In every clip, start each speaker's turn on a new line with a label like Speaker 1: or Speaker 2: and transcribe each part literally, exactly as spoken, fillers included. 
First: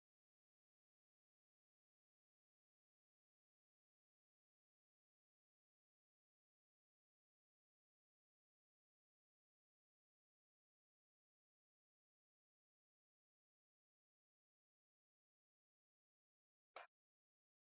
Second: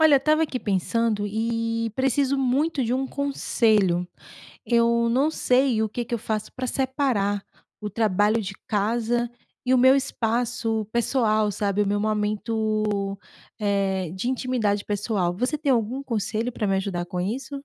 Speaker 1: Olha, eu estava aqui pensando e preciso muito de um conselho. Eu não sei o que que eu faço para separar o trabalho de casa e o meu espaço pessoal, sabe? O meu momento, eh, de intimidade pessoal. Você tem algum conselho para me ajudar com isso?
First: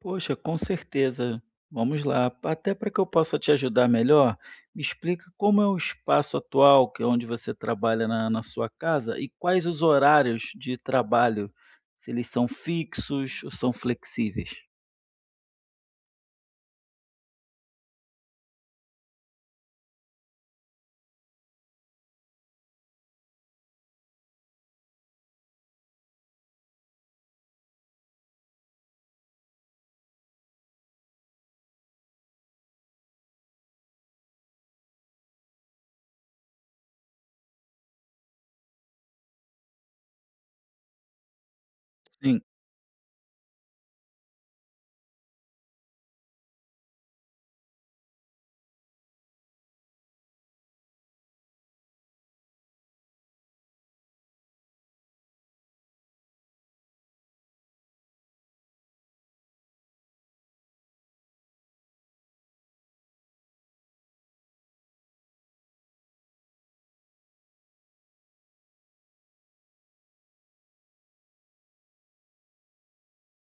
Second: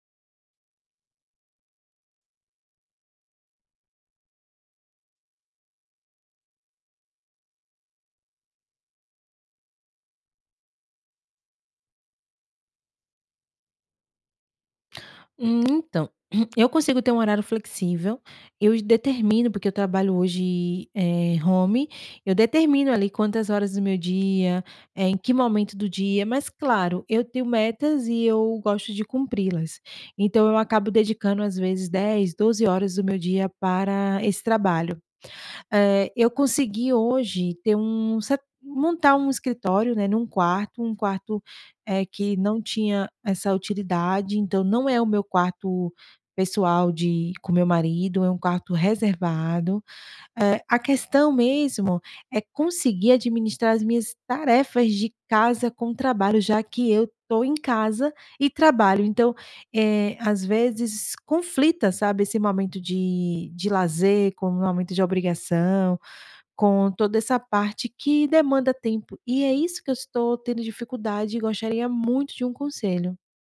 Speaker 2: Poxa, com certeza. Vamos lá. Até para que eu possa te ajudar melhor, me explica como é o espaço atual, que é onde você trabalha na, na sua casa, e quais os horários de trabalho, se eles são fixos ou são flexíveis.
Speaker 1: Hum, então, eu consigo ter um horário flexível, eu determino, porque eu trabalho hoje, eh, home, eu determino ali quantas horas do meu dia, eh, em que momento do dia, mas claro, eu tenho metas e eu gosto de cumpri-las. Então eu acabo dedicando às vezes dez doze horas do meu dia para esse trabalho. Eh, eu consegui hoje ter um se montar um escritório, né, num quarto, um quarto, eh, que
Speaker 2: Sim,
Speaker 1: não tinha essa utilidade, então não é o meu quarto pessoal de com meu marido, é um quarto reservado. É, a questão mesmo é conseguir administrar as minhas tarefas de casa com trabalho, já que eu estou em casa e trabalho. Então, eh, às vezes conflita, sabe, esse momento de de lazer com o momento de obrigação, com toda essa parte que demanda tempo. E é isso que eu estou tendo dificuldade e gostaria muito de um conselho.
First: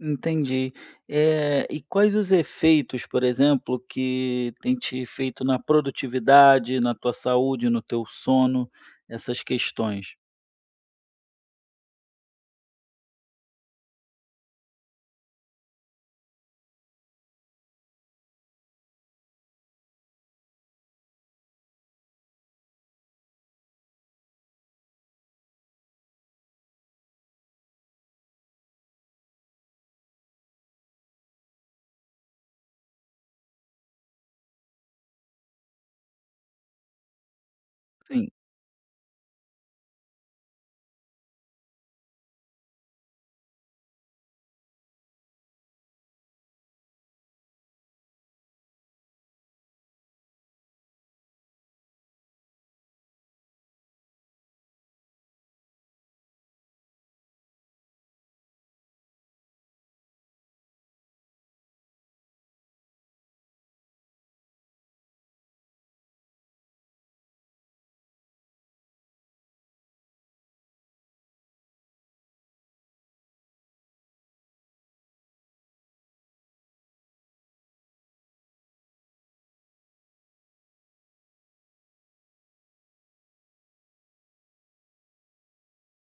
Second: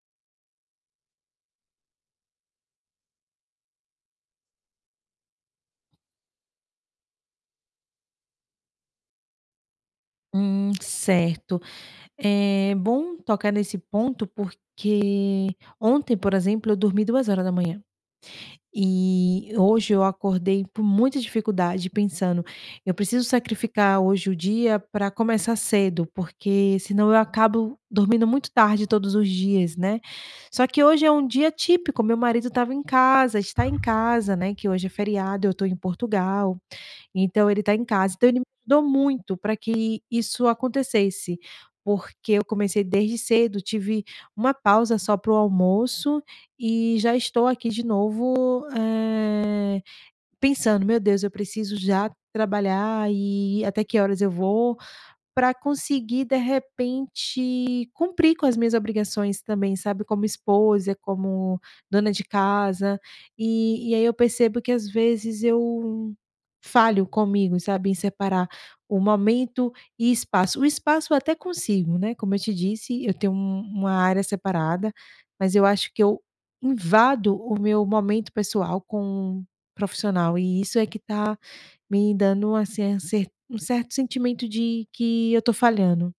Speaker 2: entendi. Eh, e quais os efeitos, por exemplo, que tem te feito na produtividade, na tua saúde, no teu sono, essas questões?
Speaker 1: Hum, certo. É bom tocar nesse ponto, porque ontem, por exemplo, eu dormi duas horas da manhã. E hoje eu acordei com muita dificuldade, pensando: "Eu preciso sacrificar hoje o dia para começar cedo, porque senão eu acabo dormindo muito tarde todos os dias", né. Só que hoje é um dia típico, meu marido estava em casa, está em casa, né, que hoje é feriado, eu estou em Portugal. Então ele está em casa. Então
Speaker 2: Sim.
Speaker 1: ele me ajudou muito para que isso acontecesse, porque eu comecei desde cedo, tive uma pausa só para o almoço e já estou aqui de novo, eh, pensando: "Meu Deus, eu preciso já trabalhar e até que horas eu vou?", para conseguir, de repente, cumprir com as minhas obrigações também, sabe, como esposa, como dona de casa, e e aí eu percebo que às vezes eu falho comigo, sabe, em separar o momento e espaço. O espaço eu até consigo, né, como eu te disse, eu tenho um uma área separada, mas eu acho que eu invado o meu momento pessoal com o profissional e isso é que está me dando, assim, a cer um certo sentimento de que eu tô falhando.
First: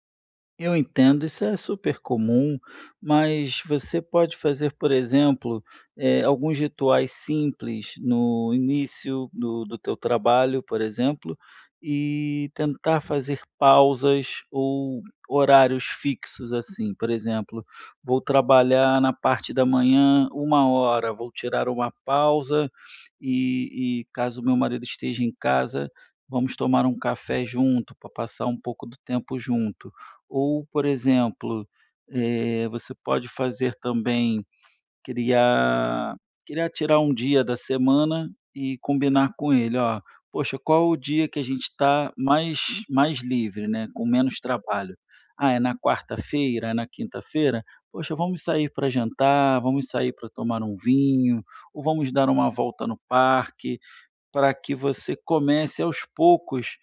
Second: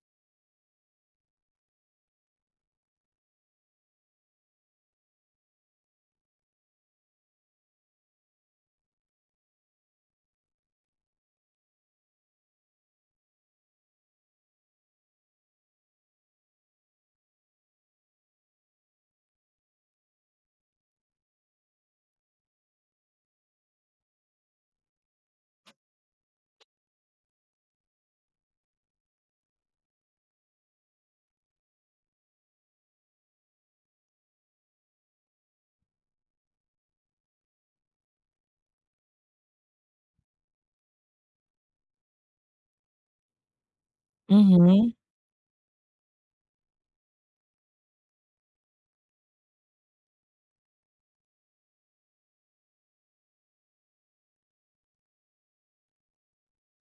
Speaker 2: Eu entendo, isso é super comum, mas você pode fazer, por exemplo, eh, alguns rituais simples no início do, do teu trabalho, por exemplo, e tentar fazer pausas ou horários fixos assim. Por exemplo, vou trabalhar na parte da manhã uma hora, vou tirar uma pausa e, e caso meu marido esteja em casa, vamos tomar um café junto para passar um pouco do tempo junto ou, por exemplo, eh, você pode fazer também criar criar tirar um dia da semana e combinar com ele: "Ó, poxa, qual o dia que a gente está mais mais livre, né, com menos
Speaker 1: Uhum,
Speaker 2: trabalho? Ah, é na quarta-feira? É na quinta-feira? Poxa, vamos sair para jantar, vamos sair para tomar um vinho, ou vamos dar uma volta no parque", para que você comece aos poucos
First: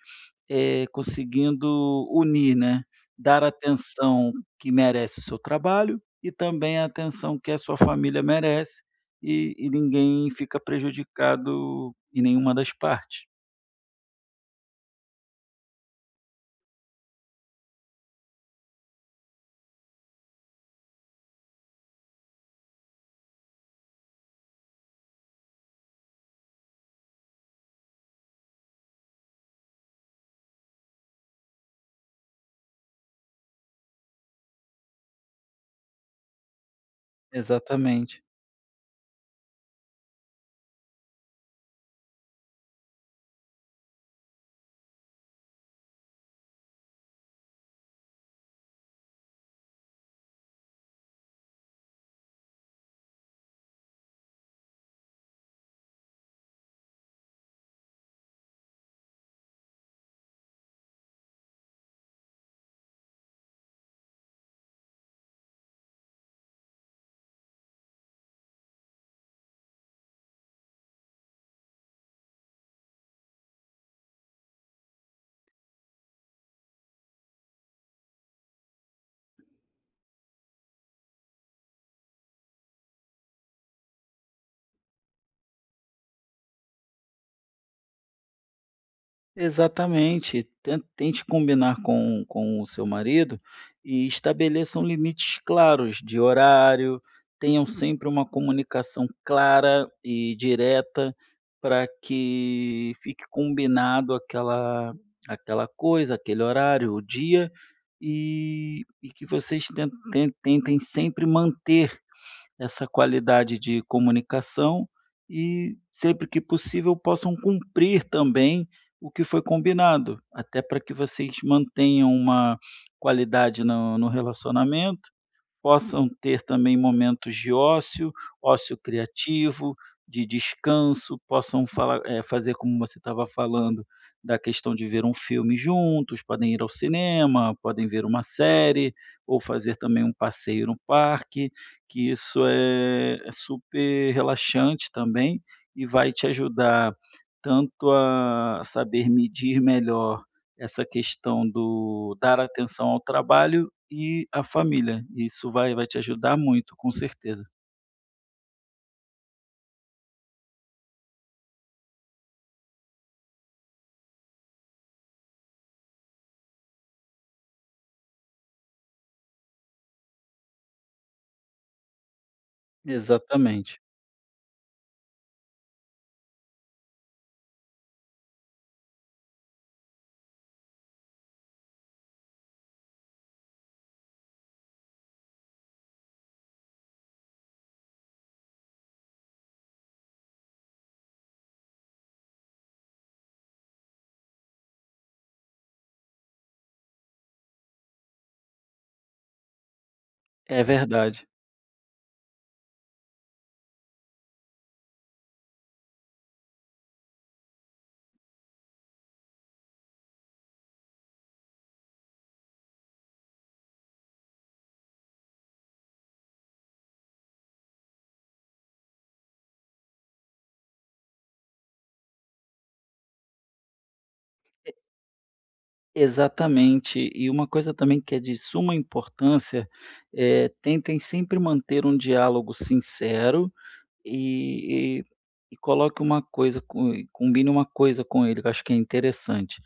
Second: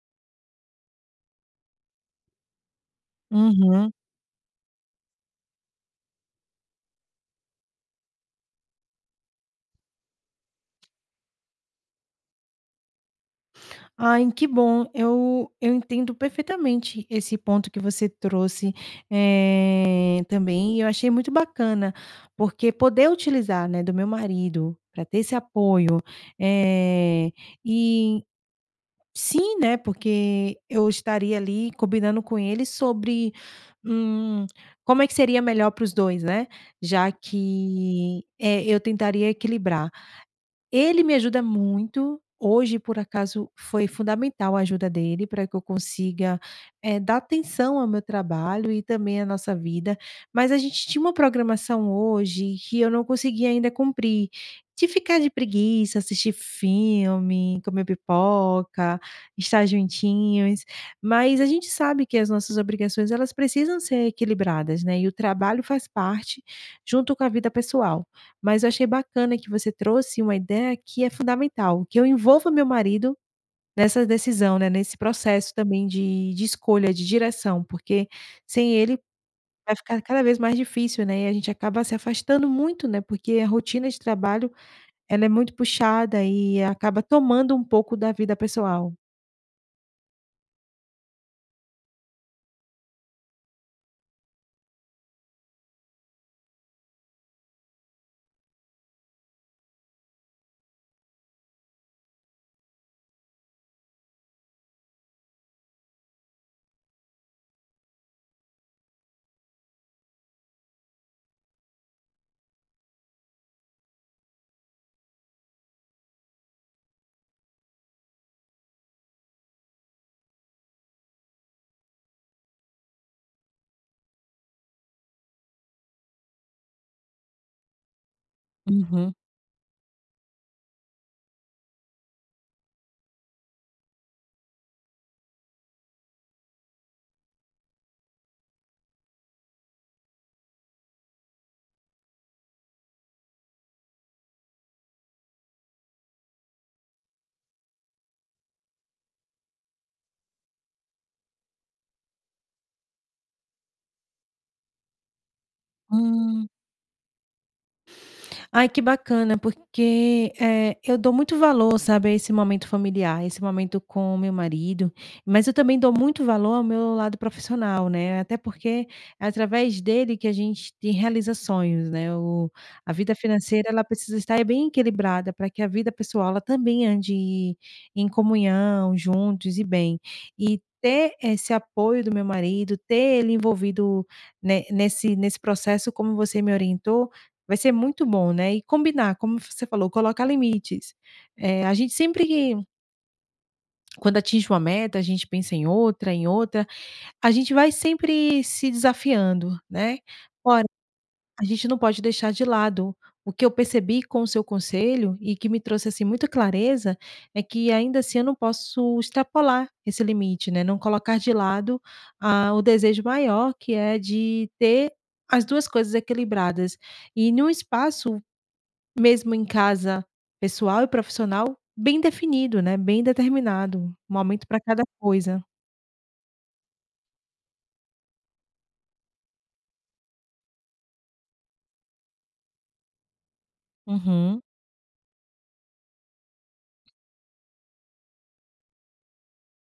Speaker 2: eh, conseguindo unir, né, dar a
Speaker 1: uhum.
Speaker 2: atenção que merece o seu trabalho e também a atenção que a sua família merece e e ninguém fica prejudicado em nenhuma das partes.
Speaker 1: Ai, que bom. Eu eu entendo perfeitamente esse ponto que você trouxe, eh, também, e eu achei muito bacana, porque poder utilizar, né, do meu marido para ter esse apoio, eh, e Sim, né, porque eu estaria ali combinando com ele sobre, hum, como é que seria melhor para os dois né, já
Speaker 2: Exatamente.
Speaker 1: que, eh, eu tentaria equilibrar. Ele me ajuda muito. Hoje, por acaso, foi fundamental a ajuda dele para que eu consiga, eh, dar atenção ao meu trabalho e também à nossa vida. Mas a gente tinha uma programação hoje que eu não conseguia ainda cumprir, de ficar de preguiça, assistir filme, comer pipoca, estar juntinhos. Mas a gente sabe que as nossas obrigações, elas precisam ser equilibradas, né, e o trabalho faz parte junto com a vida pessoal. Mas eu achei bacana que você trouxe uma ideia que é fundamental, que eu envolva meu marido nessa decisão, né, nesse processo também de de escolha, de direção, porque sem ele vai ficar cada vez mais difícil, né, e a gente acaba se afastando muito, né, porque a rotina de trabalho ela é muito puxada e acaba tomando um pouco da vida pessoal.
Speaker 2: Exatamente. Ten tente combinar com com o seu marido e estabeleçam limites claros de horário, tenham sempre uma comunicação clara e direta para que fique combinado aquela aquela coisa, aquele horário, o dia, e e que vocês ten ten tentem sempre manter essa qualidade de comunicação e, sempre que possível, possam cumprir também o que foi combinado, até para que vocês mantenham uma qualidade no no relacionamento, possam ter também momentos de ócio, ócio
Speaker 1: Uhum.
Speaker 2: criativo, de descanso, possam fala- eh, fazer como você estava falando, da questão de ver um filme juntos, podem ir ao cinema, podem ver uma série, ou fazer também um passeio no parque, que isso é, é super relaxante também e vai te ajudar tanto a saber medir melhor essa questão do dar atenção ao trabalho e a família, isso vai vai te ajudar
Speaker 1: Hum.
Speaker 2: muito, com certeza.
Speaker 1: Ai, que bacana, porque, eh, eu dou muito valor, sabe, a esse momento familiar, esse momento com o meu marido, mas eu também dou muito valor ao meu lado profissional, né, até porque é através dele que a gente tem realiza sonhos, né, o a vida financeira,
Speaker 2: Exatamente.
Speaker 1: ela precisa estar bem equilibrada para que a vida pessoal, ela também ande em comunhão, juntos e bem. E ter esse apoio do meu marido, ter ele envolvido ne nesse nesse processo, como você me orientou, vai ser muito bom, né, e combinar, como você falou, colocar limites. Eh, a gente sempre que- quando atinge uma meta, a gente pensa em outra, em outra, a gente vai sempre se desafiando, né.
Speaker 2: É
Speaker 1: Ora,
Speaker 2: verdade.
Speaker 1: a gente não pode deixar de lado o que eu percebi com o seu conselho e que me trouxe, assim, muita clareza, é que ainda assim eu não posso extrapolar esse limite, né, não colocar de lado, ah, o desejo maior que é de ter as duas coisas equilibradas e num espaço mesmo em casa, pessoal e profissional, bem definido, né, bem determinado, um momento para cada coisa.
Speaker 2: Exatamente. E uma coisa também que é de suma importância, é tentem sempre manter um diálogo sincero
Speaker 1: Uhum.
Speaker 2: e e e coloque uma coisa co combine uma coisa com ele, que eu acho que é interessante.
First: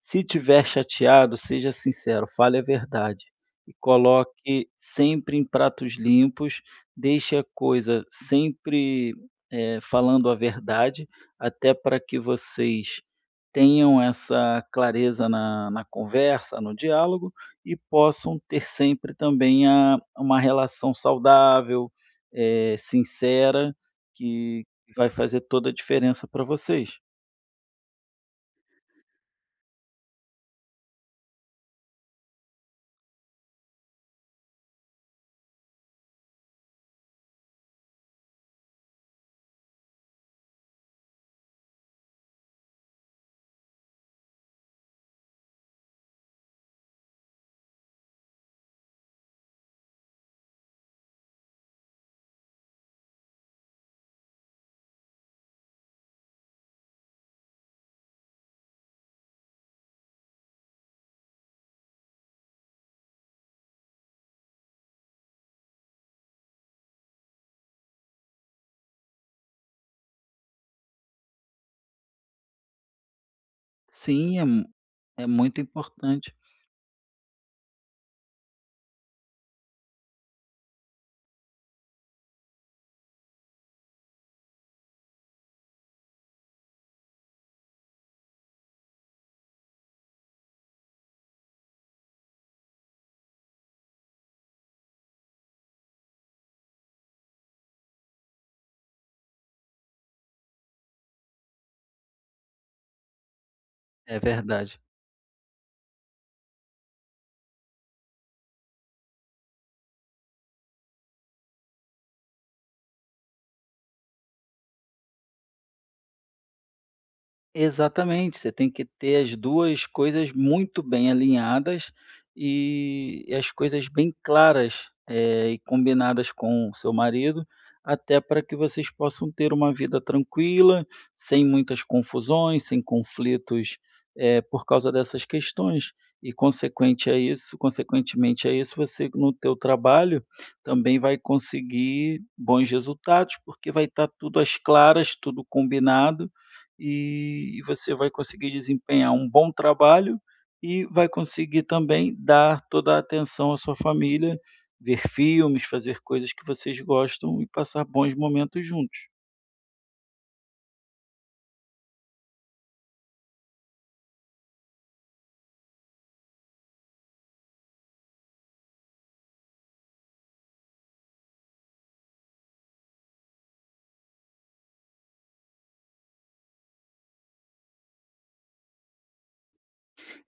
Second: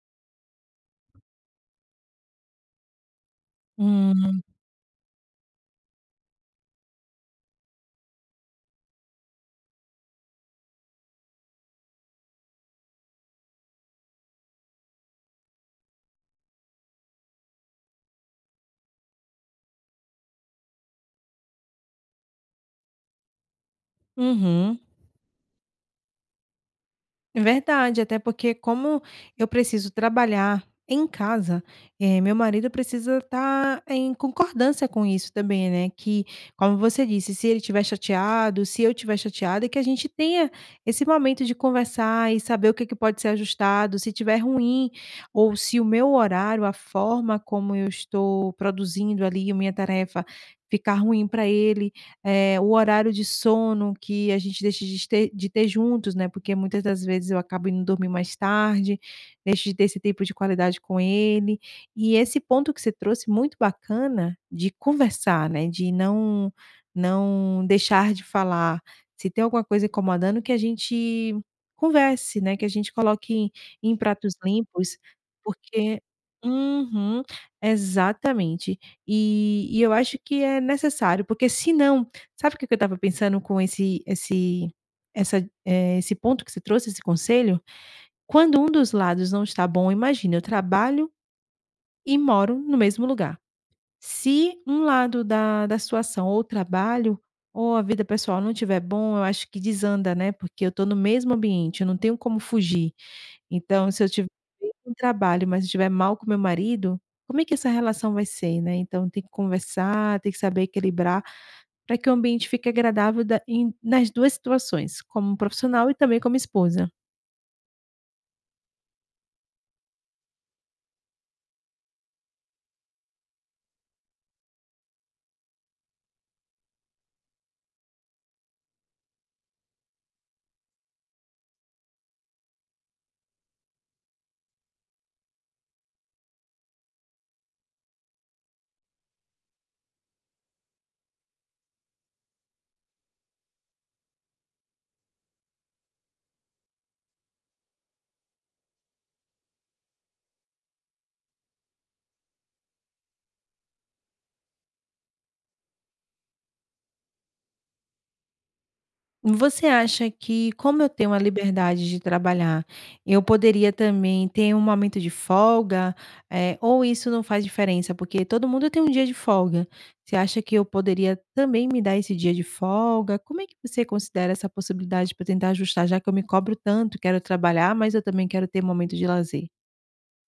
Speaker 2: Se tiver chateado, seja sincero, fale a verdade e
Speaker 1: Hum.
Speaker 2: coloque sempre em pratos limpos, deixe a coisa sempre, eh, falando a verdade, até para que vocês tenham essa clareza na na conversa, no diálogo e possam ter sempre também a uma relação saudável, eh, sincera, que
Speaker 1: Uhum.
Speaker 2: vai fazer toda a diferença para vocês.
Speaker 1: Verdade, até porque como eu preciso trabalhar em casa, eh, meu marido precisa estar em concordância com isso também, né, que, como você disse, se ele estiver chateado, se eu estiver chateada, que a gente tenha esse momento de conversar e saber o que que pode ser ajustado, se tiver ruim ou se o meu horário, a forma como eu estou produzindo ali a minha tarefa, ficar ruim para ele, eh, o horário de sono que a gente deixa de ter de ter juntos, né, porque muitas das vezes eu acabo indo dormir mais tarde, deixo de ter esse tempo de qualidade com ele. E esse ponto que você trouxe muito bacana de conversar, né, de não não deixar de falar. Se tem alguma coisa incomodando, que a gente converse, né, que a gente coloque em em
Speaker 2: Sim,
Speaker 1: pratos
Speaker 2: é mu
Speaker 1: limpos,
Speaker 2: é muito
Speaker 1: porque
Speaker 2: importante.
Speaker 1: Uhum, exatamente. E e eu acho que é necessário, porque senão sabe o que que eu estava pensando com esse esse essa, eh, esse ponto que você trouxe, esse conselho? Quando um dos lados não está bom, imagina, eu trabalho e moro no mesmo lugar. Se um lado da da situação, ou o trabalho, ou a vida pessoal não estiver bom, eu acho que desanda, né, porque eu estou no mesmo ambiente, eu não tenho como fugir. Então, se eu
Speaker 2: É
Speaker 1: tiver bem
Speaker 2: verdade.
Speaker 1: com o trabalho, mas estiver mal com meu marido, como é que essa relação vai ser, né? Então tem que conversar, tem que saber equilibrar para que o ambiente fique agradável da em nas duas situações, como profissional e também como esposa.
Speaker 2: Exatamente, você tem que ter as duas coisas muito bem alinhadas e e as coisas bem claras, eh, e combinadas com o seu marido, até para que vocês possam ter uma vida tranquila, sem muitas confusões, sem conflitos, eh, por causa dessas questões. E consequente a isso consequentemente a isso, você no teu trabalho também vai conseguir bons resultados, porque vai estar tudo às claras, tudo combinado e e você vai conseguir desempenhar um bom trabalho e vai conseguir também dar toda a atenção à sua família, ver filmes, fazer coisas que vocês gostam e passar bons momentos juntos.
Speaker 1: Você acha que, como eu tenho a liberdade de trabalhar, eu poderia também ter um momento de folga, eh, ou isso não faz diferença? Porque todo mundo tem um dia de folga. Você acha que eu poderia também me dar esse dia de folga? Como é que você considera essa possibilidade para tentar ajustar, já que eu me cobro tanto, quero trabalhar, mas eu também quero ter momento de lazer?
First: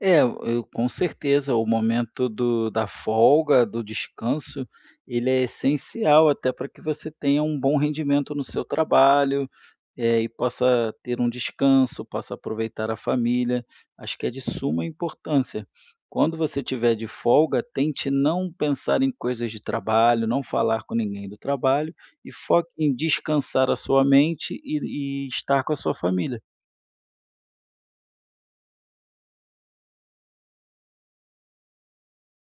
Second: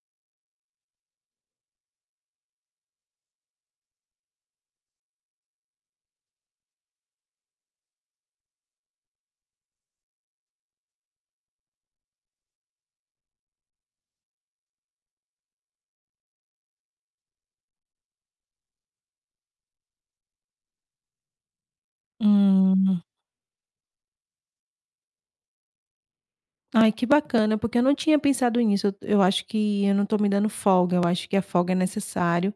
Speaker 2: É, eu com certeza, o momento do da folga, do descanso, ele é essencial até para que você tenha um bom rendimento no seu trabalho, eh, e possa ter um descanso, possa aproveitar a família. Acho que é de suma importância. Quando você tiver de folga, tente não pensar em coisas de trabalho, não falar com ninguém do trabalho e foque em
Speaker 1: Hum.
Speaker 2: descansar a sua mente e e estar com a sua família.
Speaker 1: Ai, que bacana, porque eu não tinha pensado nisso. Eu eu acho que eu não estou me dando folga, eu acho que a folga é necessário.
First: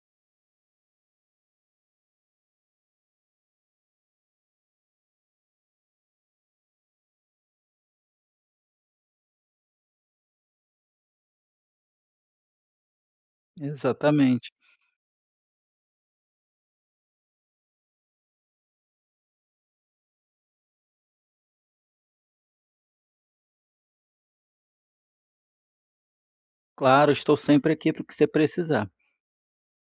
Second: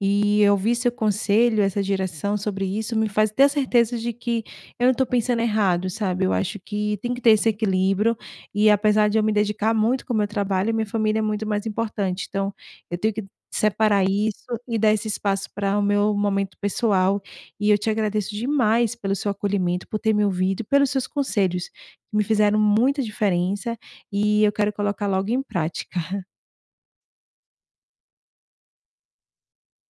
Speaker 1: E eu vi seu conselho, essa direção sobre isso, me faz ter a certeza de que eu não estou pensando errado, sabe? Eu acho que tem que ter esse equilíbrio. E apesar de eu me dedicar muito com o meu trabalho, minha família é muito mais importante. Então, eu tenho que separar isso
Speaker 2: Exatamente.
Speaker 1: e dar esse espaço para o meu momento pessoal. E eu te agradeço demais pelo seu acolhimento, por ter me ouvido, e pelos seus conselhos que me fizeram muita diferença, e eu quero colocar logo em prática.
Speaker 2: Claro, estou sempre aqui para o que você precisar.